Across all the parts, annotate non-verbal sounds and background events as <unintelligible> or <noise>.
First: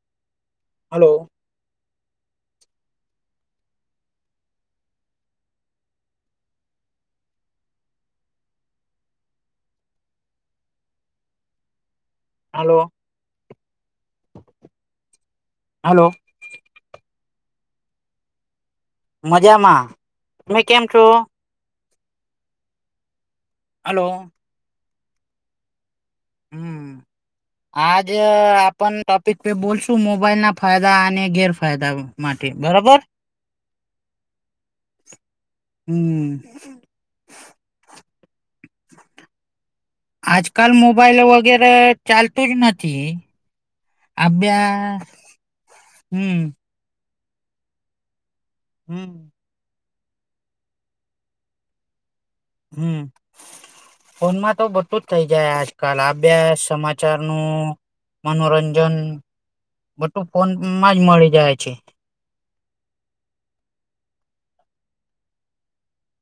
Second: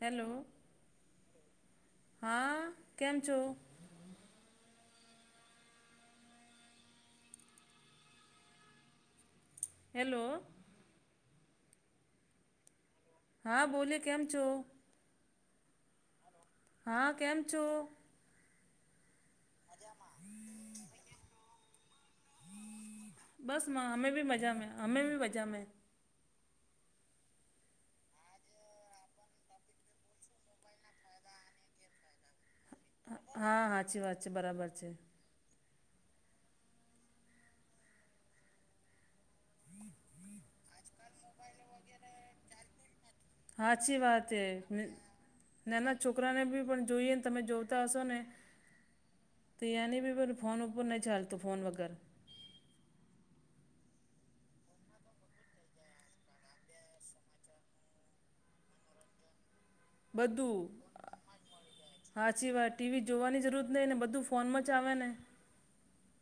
Hello. Hello. હા, કેમ છો? હેલો. હાલો. હા, બોલી કેમ છો? હલો. હા, કેમ છો? મજામાં. તમે કેમ છો? બસમાં. હલો હમે બી મજામાં. અમે બી મજામાં. હમ. આજ આપણ ટોપિક પે બોલશું, મોબાઈલ ના ફાયદા અને ગેરફાયદા. માટે બરોબર, હા સાચી વાત છે બરાબર છે હમ. આજકાલ મોબાઈલ વગેરે, ચાલતું જ નથી. હાચી વાત. એ અભ્યા નાના હમ છોકરાને બી પણ જોઈએ ને, તમે જોતા હશો ને. હમ. તો એની બી પણ ફોન ઉપર ન ચાલતો, ફોન વગર. હમ. ફોનમાં તો બધું જ થઇ જાય, આજકાલ અભ્યાસ સમાચાર નું મનોરંજન બધું ફોનમાં જ મળી જાય છે. હા, સિવાય ટીવી જોવાની જરૂરત નહીં ને, બધું ફોનમાં જ આવે ને.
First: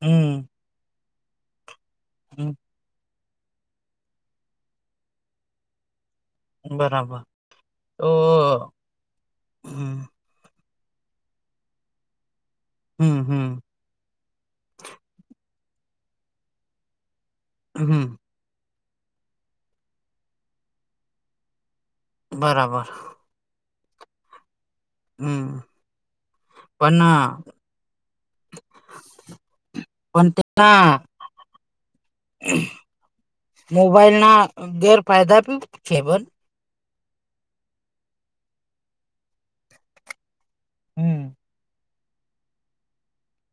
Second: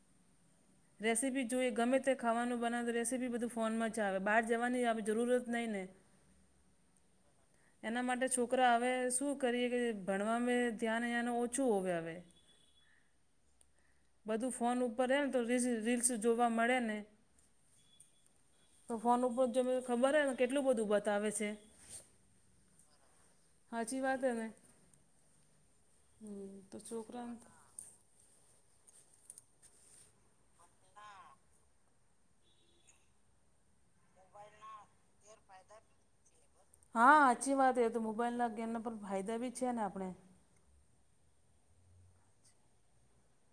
હમ. રેસીપી જોઈએ, ગમે તે હમ ખાવાનું બનાવતું રેસી બી બધું ફોનમાં જ આવે, બહાર જવાની જરૂરત નહીં ને. બરાબર એના તો માટે છોકરા આવે શું કરીએ કે, હમ ભ ભણે ધ્યાન અ ઓછું હો હવે. હમ, હમ. બધું ફોન ઉપર રહે ને, તો રી રીલ્સ જોવા મળે ને. હમ. તો ફોન ઉપર જોમ ખબર હ ને, કેટલું બધું બતાવે છે. બરાબર. હાજી વાત હે ને હમ હમ્મ તો પણ છોકરાને પણ તે આ મોબાઈલ ના ગેરફાયદા બી છે બન હા, હાચી વાત એ તો મોબાઈલના ગેમના પણ ફાયદા બી છે ને આપણે. હમ્મ.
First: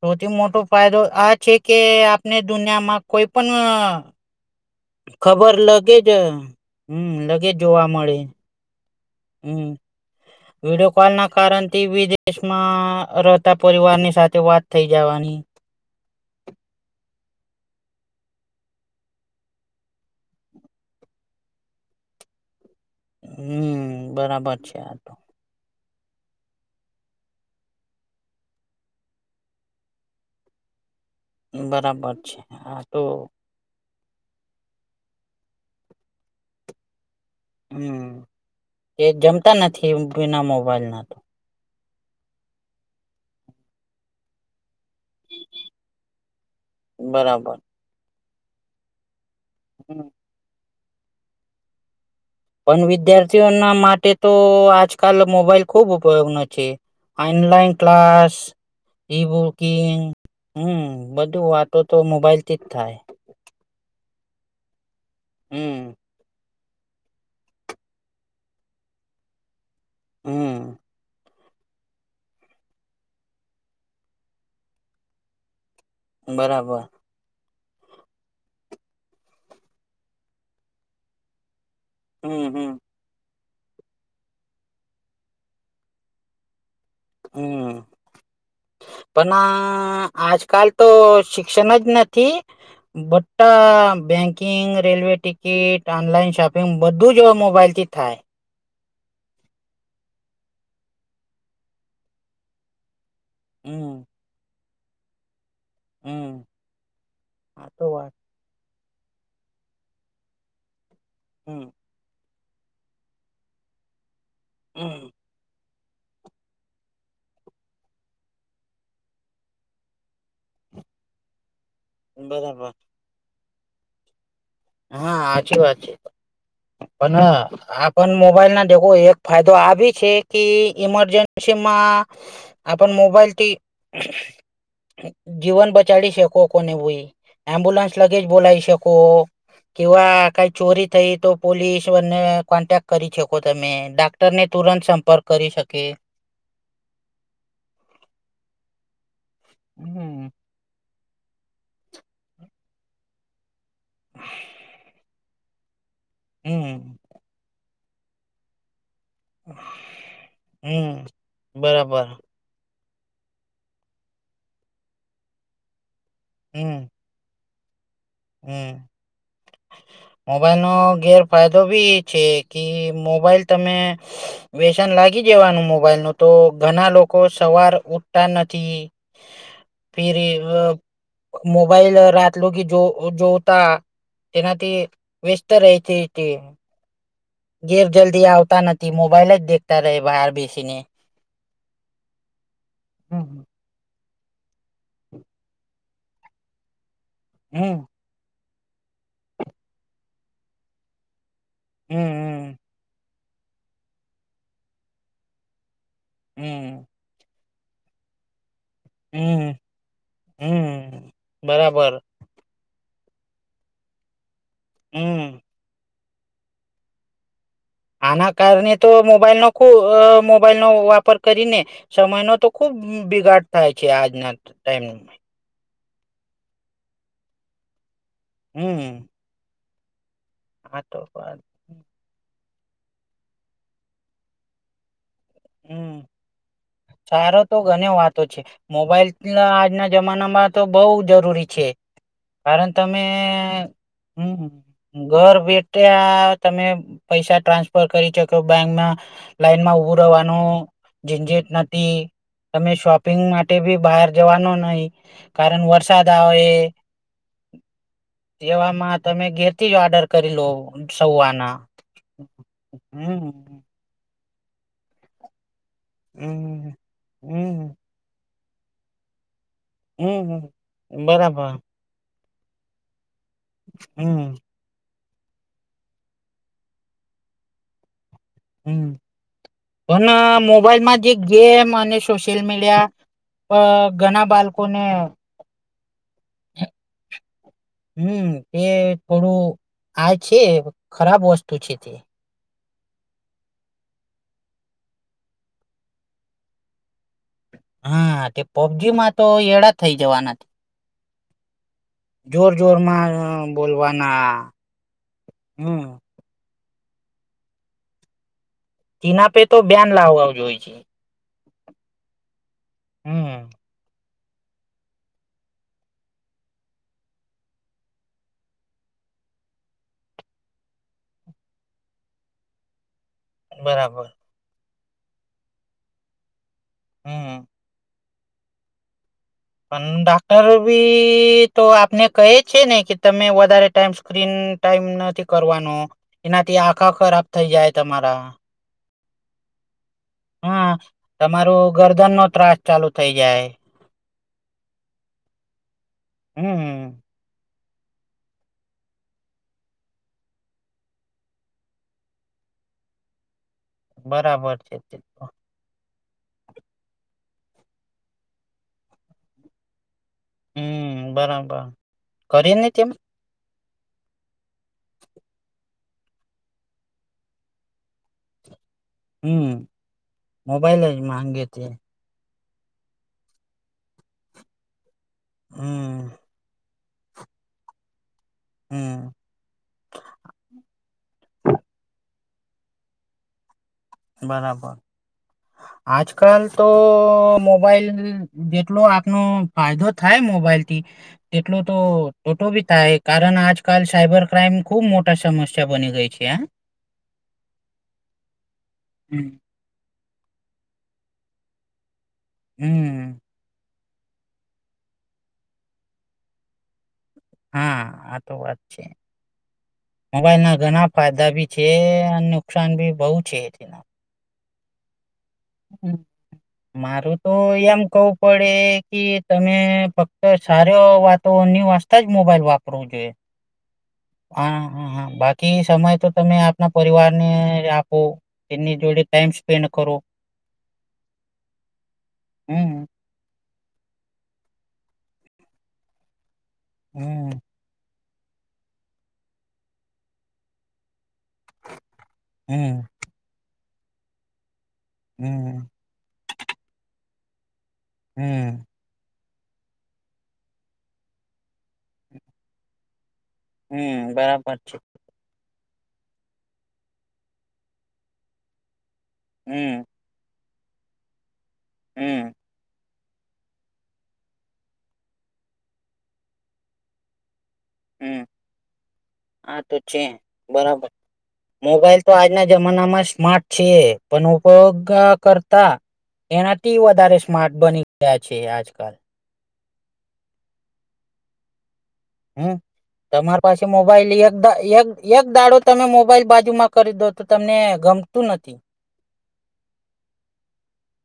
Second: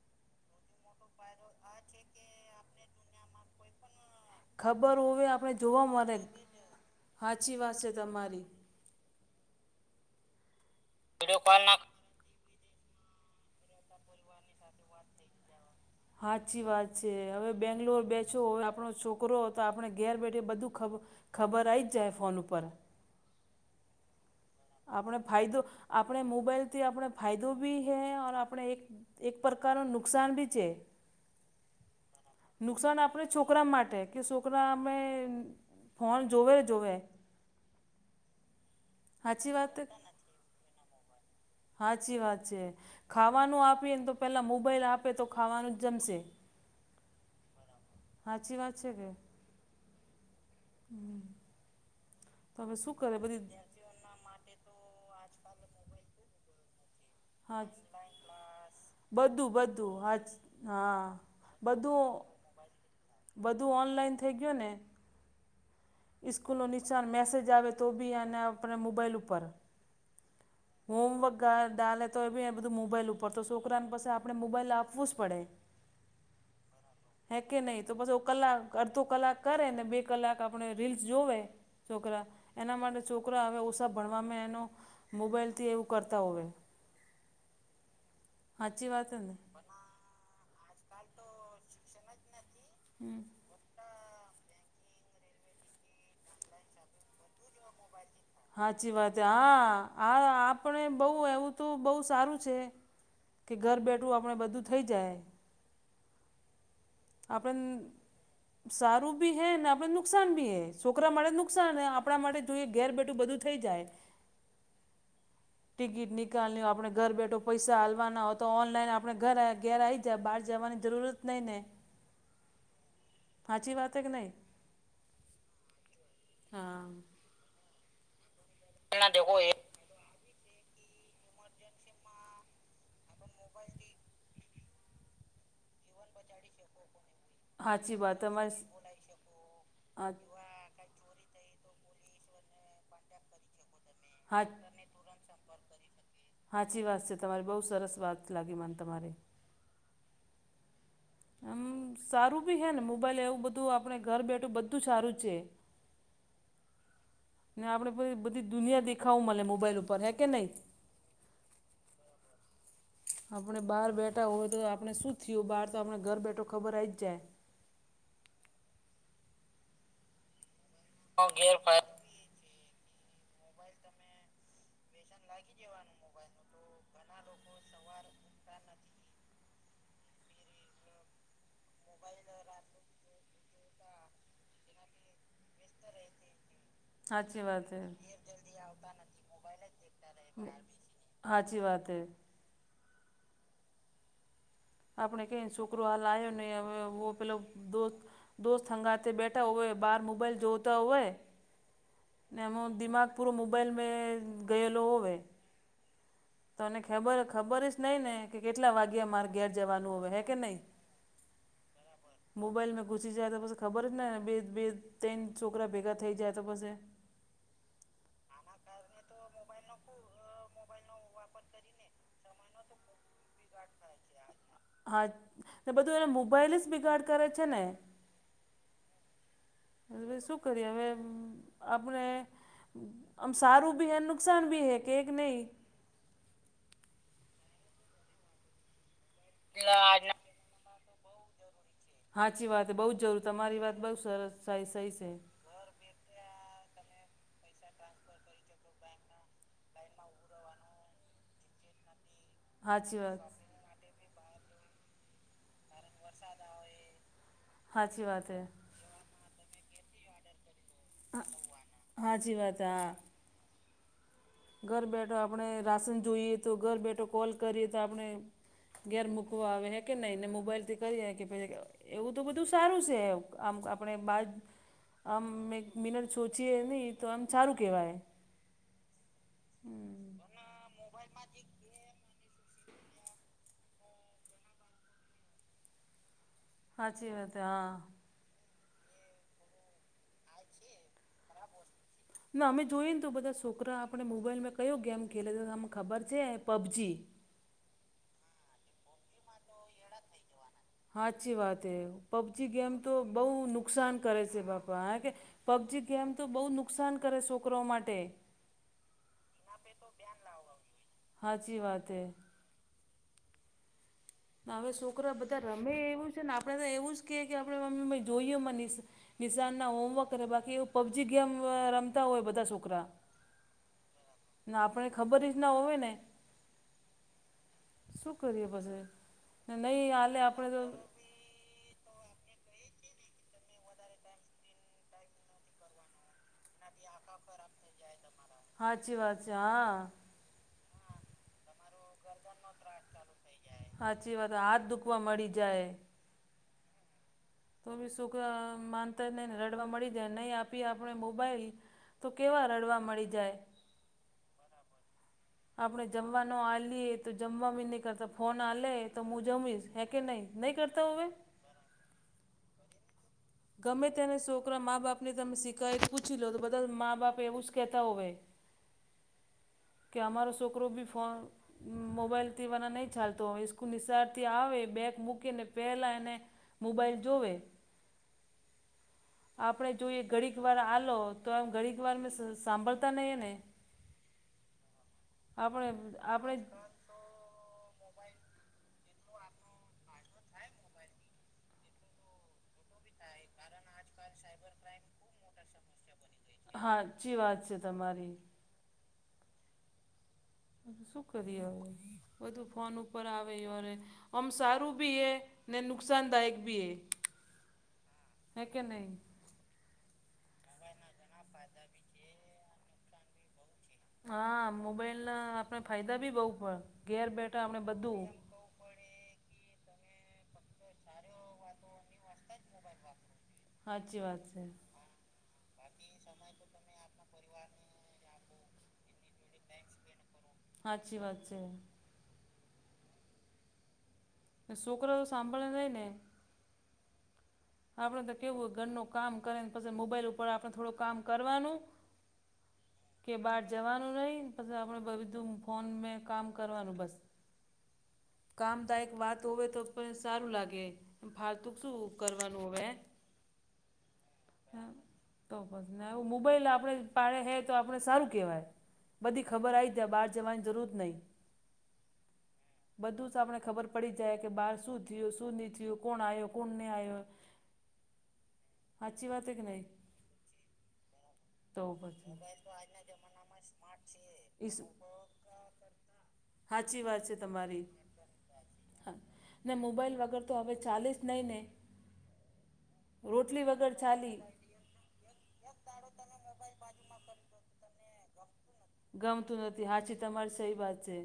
સૌથી મોટો ફાયદો આ છે કે આપણે દુનિયામાં કોઈ પણ અહ ખબર હોવે આપણે ખબર જોવા લગે જ મળે હમ્મ લગેજ સાચી વાત જોવા છે મળે તમારી હમ્મ, વિડીયો કોલ ના કારણથી બી તે દેશમાં રહેતા પરિવારની સાથે વાત થઈ જવાની. હાચી વાત છે હવે બેંગ્લોર બેસોવે આપણો છોકરો તો આપણે ઘેર બેઠી બધું ખબ ખબર આઈ જ જાય ફોન ઉપર. હમ્મ, બરાબર છે. આ તો આપણે ફાયદો આપણે મોબાઈલથી આપણે ફાયદો ભી હૈ ઔર આપણે એક એક પ્રકાર નો નુકસાન ભી છે. બરાબર છે હા નુકસાન તો આપણે છોકરા માટે કે છોકરા અમે ફોન જોવે જોવે. હમ્મ એ સાચી જમતા વાત નથી વિના મોબાઈલ ના તો હાચી વાત છે ખાવાનું આપી એને તો પેલા મોબાઈલ આપ તે તો ખાવાનું જ જમશે, બરાબર હાચી વાત છે કે? હમ્મ. હમ્મ. પણ વિદ્યાર્થીઓના માટે તો આજકાલ મોબાઈલ ખુબ ઉપયોગનો છે. હા ઓનલાઇન ક્લાસ ઈ બધું બધું બુકિંગ હા હમ્મ હા બધું વાતો તો બધું મોબાઈલથી જ થાય. બધું ઓનલાઈન થઈ ગયું ને હમ્મ. સ્કૂલ નો નિશાન મેસેજ આવે તો બી એને આપણે મોબાઈલ ઉપર હમ હોમવર્ક કા ડાલે તો એ બી બધું મોબાઈલ ઉપર તો છોકરાને પાસે આપડે મોબાઈલ આપવું જ પડે. બરાબર. હે કે નહી તો પછ કલાક અડધો કલાક કરેને બે કલાક આપડે રીલ્સ જોવે છોકરા હમ હમ એના માટે છોકરા હવે ઓછા ભણવામાં એનો મોબાઈલથી એવું કરતા હોવે. હમ્મ સાચી વાત પણ ને આ આજકાલ તો શિક્ષણ જ નથી હમ બટા banking railway ticket online shopping બધું જ હવે મોબાઈલથી થાય. હાચી વાત હા આ આપણે બહ એવું તો બહુ સારું છે. કે ઘર હમ બેઠું આપણે બધું થઈ જાય. હમ્મ. આપડન સારું બી હૈ ને આપને નુકસાન બી હૈ છોકરા માટે હમ નુકસાન હે આપ આપણા માટે જોઈએ ઘેર બેઠું બધું થઈ જાય. હમ્મ. ટિકિટ નીકાલની આપડે ઘર બેઠો પૈસા હાલવાના હો તો ઓનલાઈન આપડે ઘર ઘેર આઈ ત્યાં બહાર જવાની જરૂર જ નહીં ને બરાબર. હાજી વાત હે કે નહી? હા સાચી વાત છે હા પણ હ આપણ મોબાઈલ ના એક ફાયદો આ ભી છે કે ઈમરજન્સી માં આપણ મોબાઈલથી જીવન બચ ચડી શકો કોને ભ એમ્બ્યુલન્સ સાચી લગે વાત જ તમારી બોલાવી શકો કઈ ચોરી થઈ તો પોલીસને કોન્ટેક કરી શકો તમે ર ને હા તુરંત સંપર્ક કરી શકે સાાચી વાત છે તમારી બહુ સરસ વાત લાગી મને તમારી હમ્મમ આમ સારું બી હે ને મોબાઈલ એવું બધું બધું આપણે ઘર બેઠું બધું સારું છે હમ્મ ને આપડેી બધી દુનિયા દેખાવા મલે મોબાઈલ ઉપર એ કે નહી હમ બરાબર આપણે બહાર બેઠા હોય તો આપણે શું થયું બહાર તો આપણે ઘર બેઠો ખબર આઇ જાય હમ્મ મોબાઈલ નો ગેરફાયદો બી છે કે મોબાઈલ તમે વ્યસન લાગી જવાનું મોબાઈલ નું તો ઘણા લોકો સવાર ઉઠતા નથી ફર મોબાઈલ રાત લો કે જો જોતા તેનાથી વ્યસ્ત રહેતી હતી સાાચી વાત હે. ઘેર જલ્દી આવતા નથી મોબાઈલ જ દેખતા રહે બહાર બેસીને હાચી વાત હૈ. હમ્મ આપણે કે છોકરો લાયો નહી, હવે એવું આ પેલા દો હમ દોસ્ત હંગાથે બેઠા હોવે, બહાર મોબાઈલ જોતા હોય. ને એમ હમ દિમાગ પૂરો મોબાઈલ મે ગયેલો હોવે. તોને હમ ખબર ખબર જ નહી ને કે કેટલા વાગ હમ અમારે ઘેર હમ જવાનું હવે હે કે નહી. હમ બરાબર મોબાઈલમાં ઘુસી જાય તો પછી ખબર જ નેને બે બે તન હમ છોકરા ભેગા થઈ જાય તો પછી આના કારણે તો મોબાઈલનો ખુબ, મોબાઈલનો વાપર કરીને સમયનો તો ખુબ બિગાડ થાય છે. આજના ટાઈમ હા બધું એને મોબાઈલ જ બિગાડ કરે છે ને. હમ્મ શું કરીએ હવે? વાત આપણે અમ સારું ભી હૈ, નુકસાન ભી હૈ કેક નહીં. હમ. સારો તો ઘણી વાતો છે. મોબાઈલના આજના જમાનામાં તો બહુ જરૂરી છે. હાચી વાત કારણ હે બહુ જ તમે જરૂર તમારી વાત બહુ સરસ હમ સહી સહી છે ઘર બેઠ ત્યાં તમે પૈસા ટ્રાન્સફર કરી શક્યો બેંકમાં, લાઈનમાં ઉભુ દવાનો ઝંઝટ નથી તમે હાચી શપિંગ વાત માટે- ભી બહાર જવાનો નહી. કારણ વરસાદ આવે. સાાચી વાત હ. એવામાં તમે ઘેરથી જ ઓર્ડર કરી લો સૌવાના. હા, જી વાત હમ ઘર બેઠો આપણે રાશન જોઈએ તો, હમ ઘર બેઠો કોલ હમ કરીએ તો આપણે ઘેર મૂકવા આવેે કે નહીને મોબાઈલથી હમ કરીએ કે પ બરાબર એવું તો બધું સારું છે, આમ આપણે બા હમ આમ મે મિનટ સોચીએ નહીં, તો એમ સારું કહેવાય. હમ, હમ પણ મોબાઈલમાં જે ગેમ, અને સોશિયલ મીડિયા અ ઘણા બાળકોને સાાચી વાત, હા. હમ, તે થોડું આ છે, ખરાબ વસ્તુ છે તે. ના અમે જોઈએ ને, તો બધા છોકરા આપણે મોબાઈલમાં કયો ગેમ ખેલે, તમે ખબર છે પબજી. હા, તે પબજીમાં તો એડા થઈ જવા નથી. હાચી વાત હૈ. પબજી ગેમ તો જોરમાં બહુ નુકસાન કરે બોલવાના છે, બાપા, કારણ કે હમ પબજી ગેમ તો બહુ નુકસાન કરે, છોકરો માટે. એના પે તો બેન લાવવા જો હોય છે. હાચી વાત હૈં. હમ. હવે, છોકરા બધા રમે એવું છે ને, આપણે તો એવું જ કે, કે આપણે મમ્મી જોઈએ મનીશ. નિશાનના હોમવર્ક કરે, બાકી એવ પબજી ગેમ રમતા હોય, બધા છોકરા. બરાબર. ના આપણને ખબર જ ના હોય ને. હમ. શું કરીએ પછી નહીં પણ હાલે ડાક્ટર આપણે તો બી તો આપણે કહી છે ને, કે તમે વધારે ટાઈમ સ્ક્રીન ટાઈમ નથી કરવાનો. એનાથી આખા ખરાબ થઇ જાય, તમારા. સાાચી વાત છે, હા. હા, તમારું ગરદનનો ત્રાસ ચાલુ થઇ જાય. સાચી વાત, હાથ દુખવા મળી જાય. હમ, હમ. તો બી સુખ માનતા નહીને, રડવા મળી જાય નહી આપી, આપણે મોબાઈલ તો કેવા રડવા મળી જાય. બરાબર છે. આપણે જમવા ન આલીએ તો, જમવા નહી કરતા, ફોન આલે તો, હું જમીશ હે કે નહીં. નહીં કરતા હમ, હવે બરાબર કરી નહી તેમ. ગમે તેને છોકરા મા બાપને, તમે શીખાયત પૂછી લો, તો બધા મા-બાપ એવું જ કહેતા હોય. <unintelligible> કે અમારો છોકરો મોબાઈલ બી જ ફો માંગે તે મોબાઈલ વા નહી ચાલતો, કુલ નિશારથી આવે, બેગ મૂકીને પહેલા હમ એને મોબાઈલ જોવે. હમ. આપણે જોઈએ ઘડીક વાર આલો તો, આમ ઘડીક વાર મેં સાંભળતા નહી ને. બરાબર. આપણે આપણે આજકાલ તો મોબાઈલ જેટલો આપનો ફાયદો. થાય, મોબાઈલ થી તેટલો તો ઓટો ભી થાય, કારણ આજકાલ સાયબર ક્રાઈમ ખુબ મોટા સમસ્યા બની ગઈ છે, આ હાચી વાત છે તમારી. હમ. શું કરી? બધું ફોન ઉપર હમ, આવે અરે અમ સારું ભી હૈ ને નુકસાનદાયક ભી હૈ. હા આ તો વાત છે. મોબાઈલ ના ઘણા ફાયદા ભી છે. અને નુકસાન ભી બઉ છેના હા મોબાઈલ ના આપણે ફાયદા બી બઉ, પે ઘેર બેઠા આપણે બધું તે કી તમે ફક્ત સારી વાતોની વાસતા જ મોબાઈલ વાપરવું જોએ. કે <unintelligible> હા અચ્છી વાત છે. હ હા બાકી સમય તો તમે આપના પરિવારને આપો. એની જોડે ટાઈમ સ્પેન્ડ કરો. સાચી વાત છે. હમ, છોકરા તો સાંભળ નઈ ને હમ આપડે તો કેવું હોય, ઘરનું કામ કરે ને પછી મોબાઈલ ઉપર આપણે થોડું કામ કરવાનું. હમ, કે બહાર જવાનું નહી પછ આપડે બધું ફોન હમ, મે કામ કરવાનું બસ, હમ, કામદાયક વાત વે તો પણ સારું લાગે ફાળતું શું કરવાનું હવે હે? હમ બરાબર છે. તો બસ ને આવું મોબાઈલ આપડે પાડે હે તો આપણે સારું કેહેવાય. બધી ખબર આવી હમ, જાય બહાર જવાની જરૂર નહીં. હમ બધું જ આપને ખબર પડી જાય કે બહાર શું થયું, શું નહીં થયું, કોણ આવ, કોણ નહીં આવ્યો? હમ સાચી વાત કે આ નહીં તો છે બરાબર, મોબાઈલ તો આજના જમાના માં સ્માર્ટ છે પણ ઉપયોગ કરતા એનાથી સાચી વાત છે વધારે સ્માર્ટ તમારી બની ગયા છે, આજકાલ ને મોબાઈલ વગર તો હવે ચાલે જ નહીં નેં હમ તમારી પાસે મોબાઈલ ચાલી એકદા એક એક દાડો તમે મોબાઈલ બાજુમાં કરી દો તો તમને ગમતું નથી. ગમતું નથી. હાચી તમારી સહી વાત છે.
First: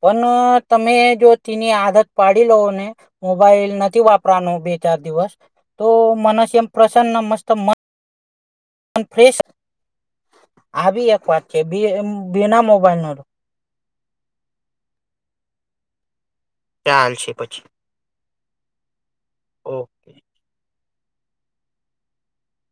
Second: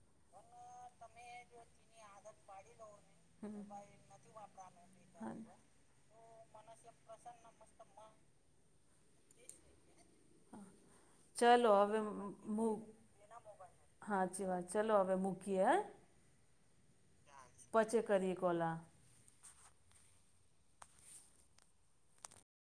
પણ તમે જો તેની આદત પાડી લોવ ને મોબાઈલ નથી વાપરાનું બે ચાર દિવસ તો મનસ એમ પ્રસન્ન મસ્ત મ અન ફ્રેેશ <inaudible> આવી એક વાત છે ચલો બે હવે બેના મૂક મોબાઈલ ન હાચી વાત ચાલો હવે મૂકીએ હે. ચાલશે પછી. પચે કરીએ કોલા. ઓકે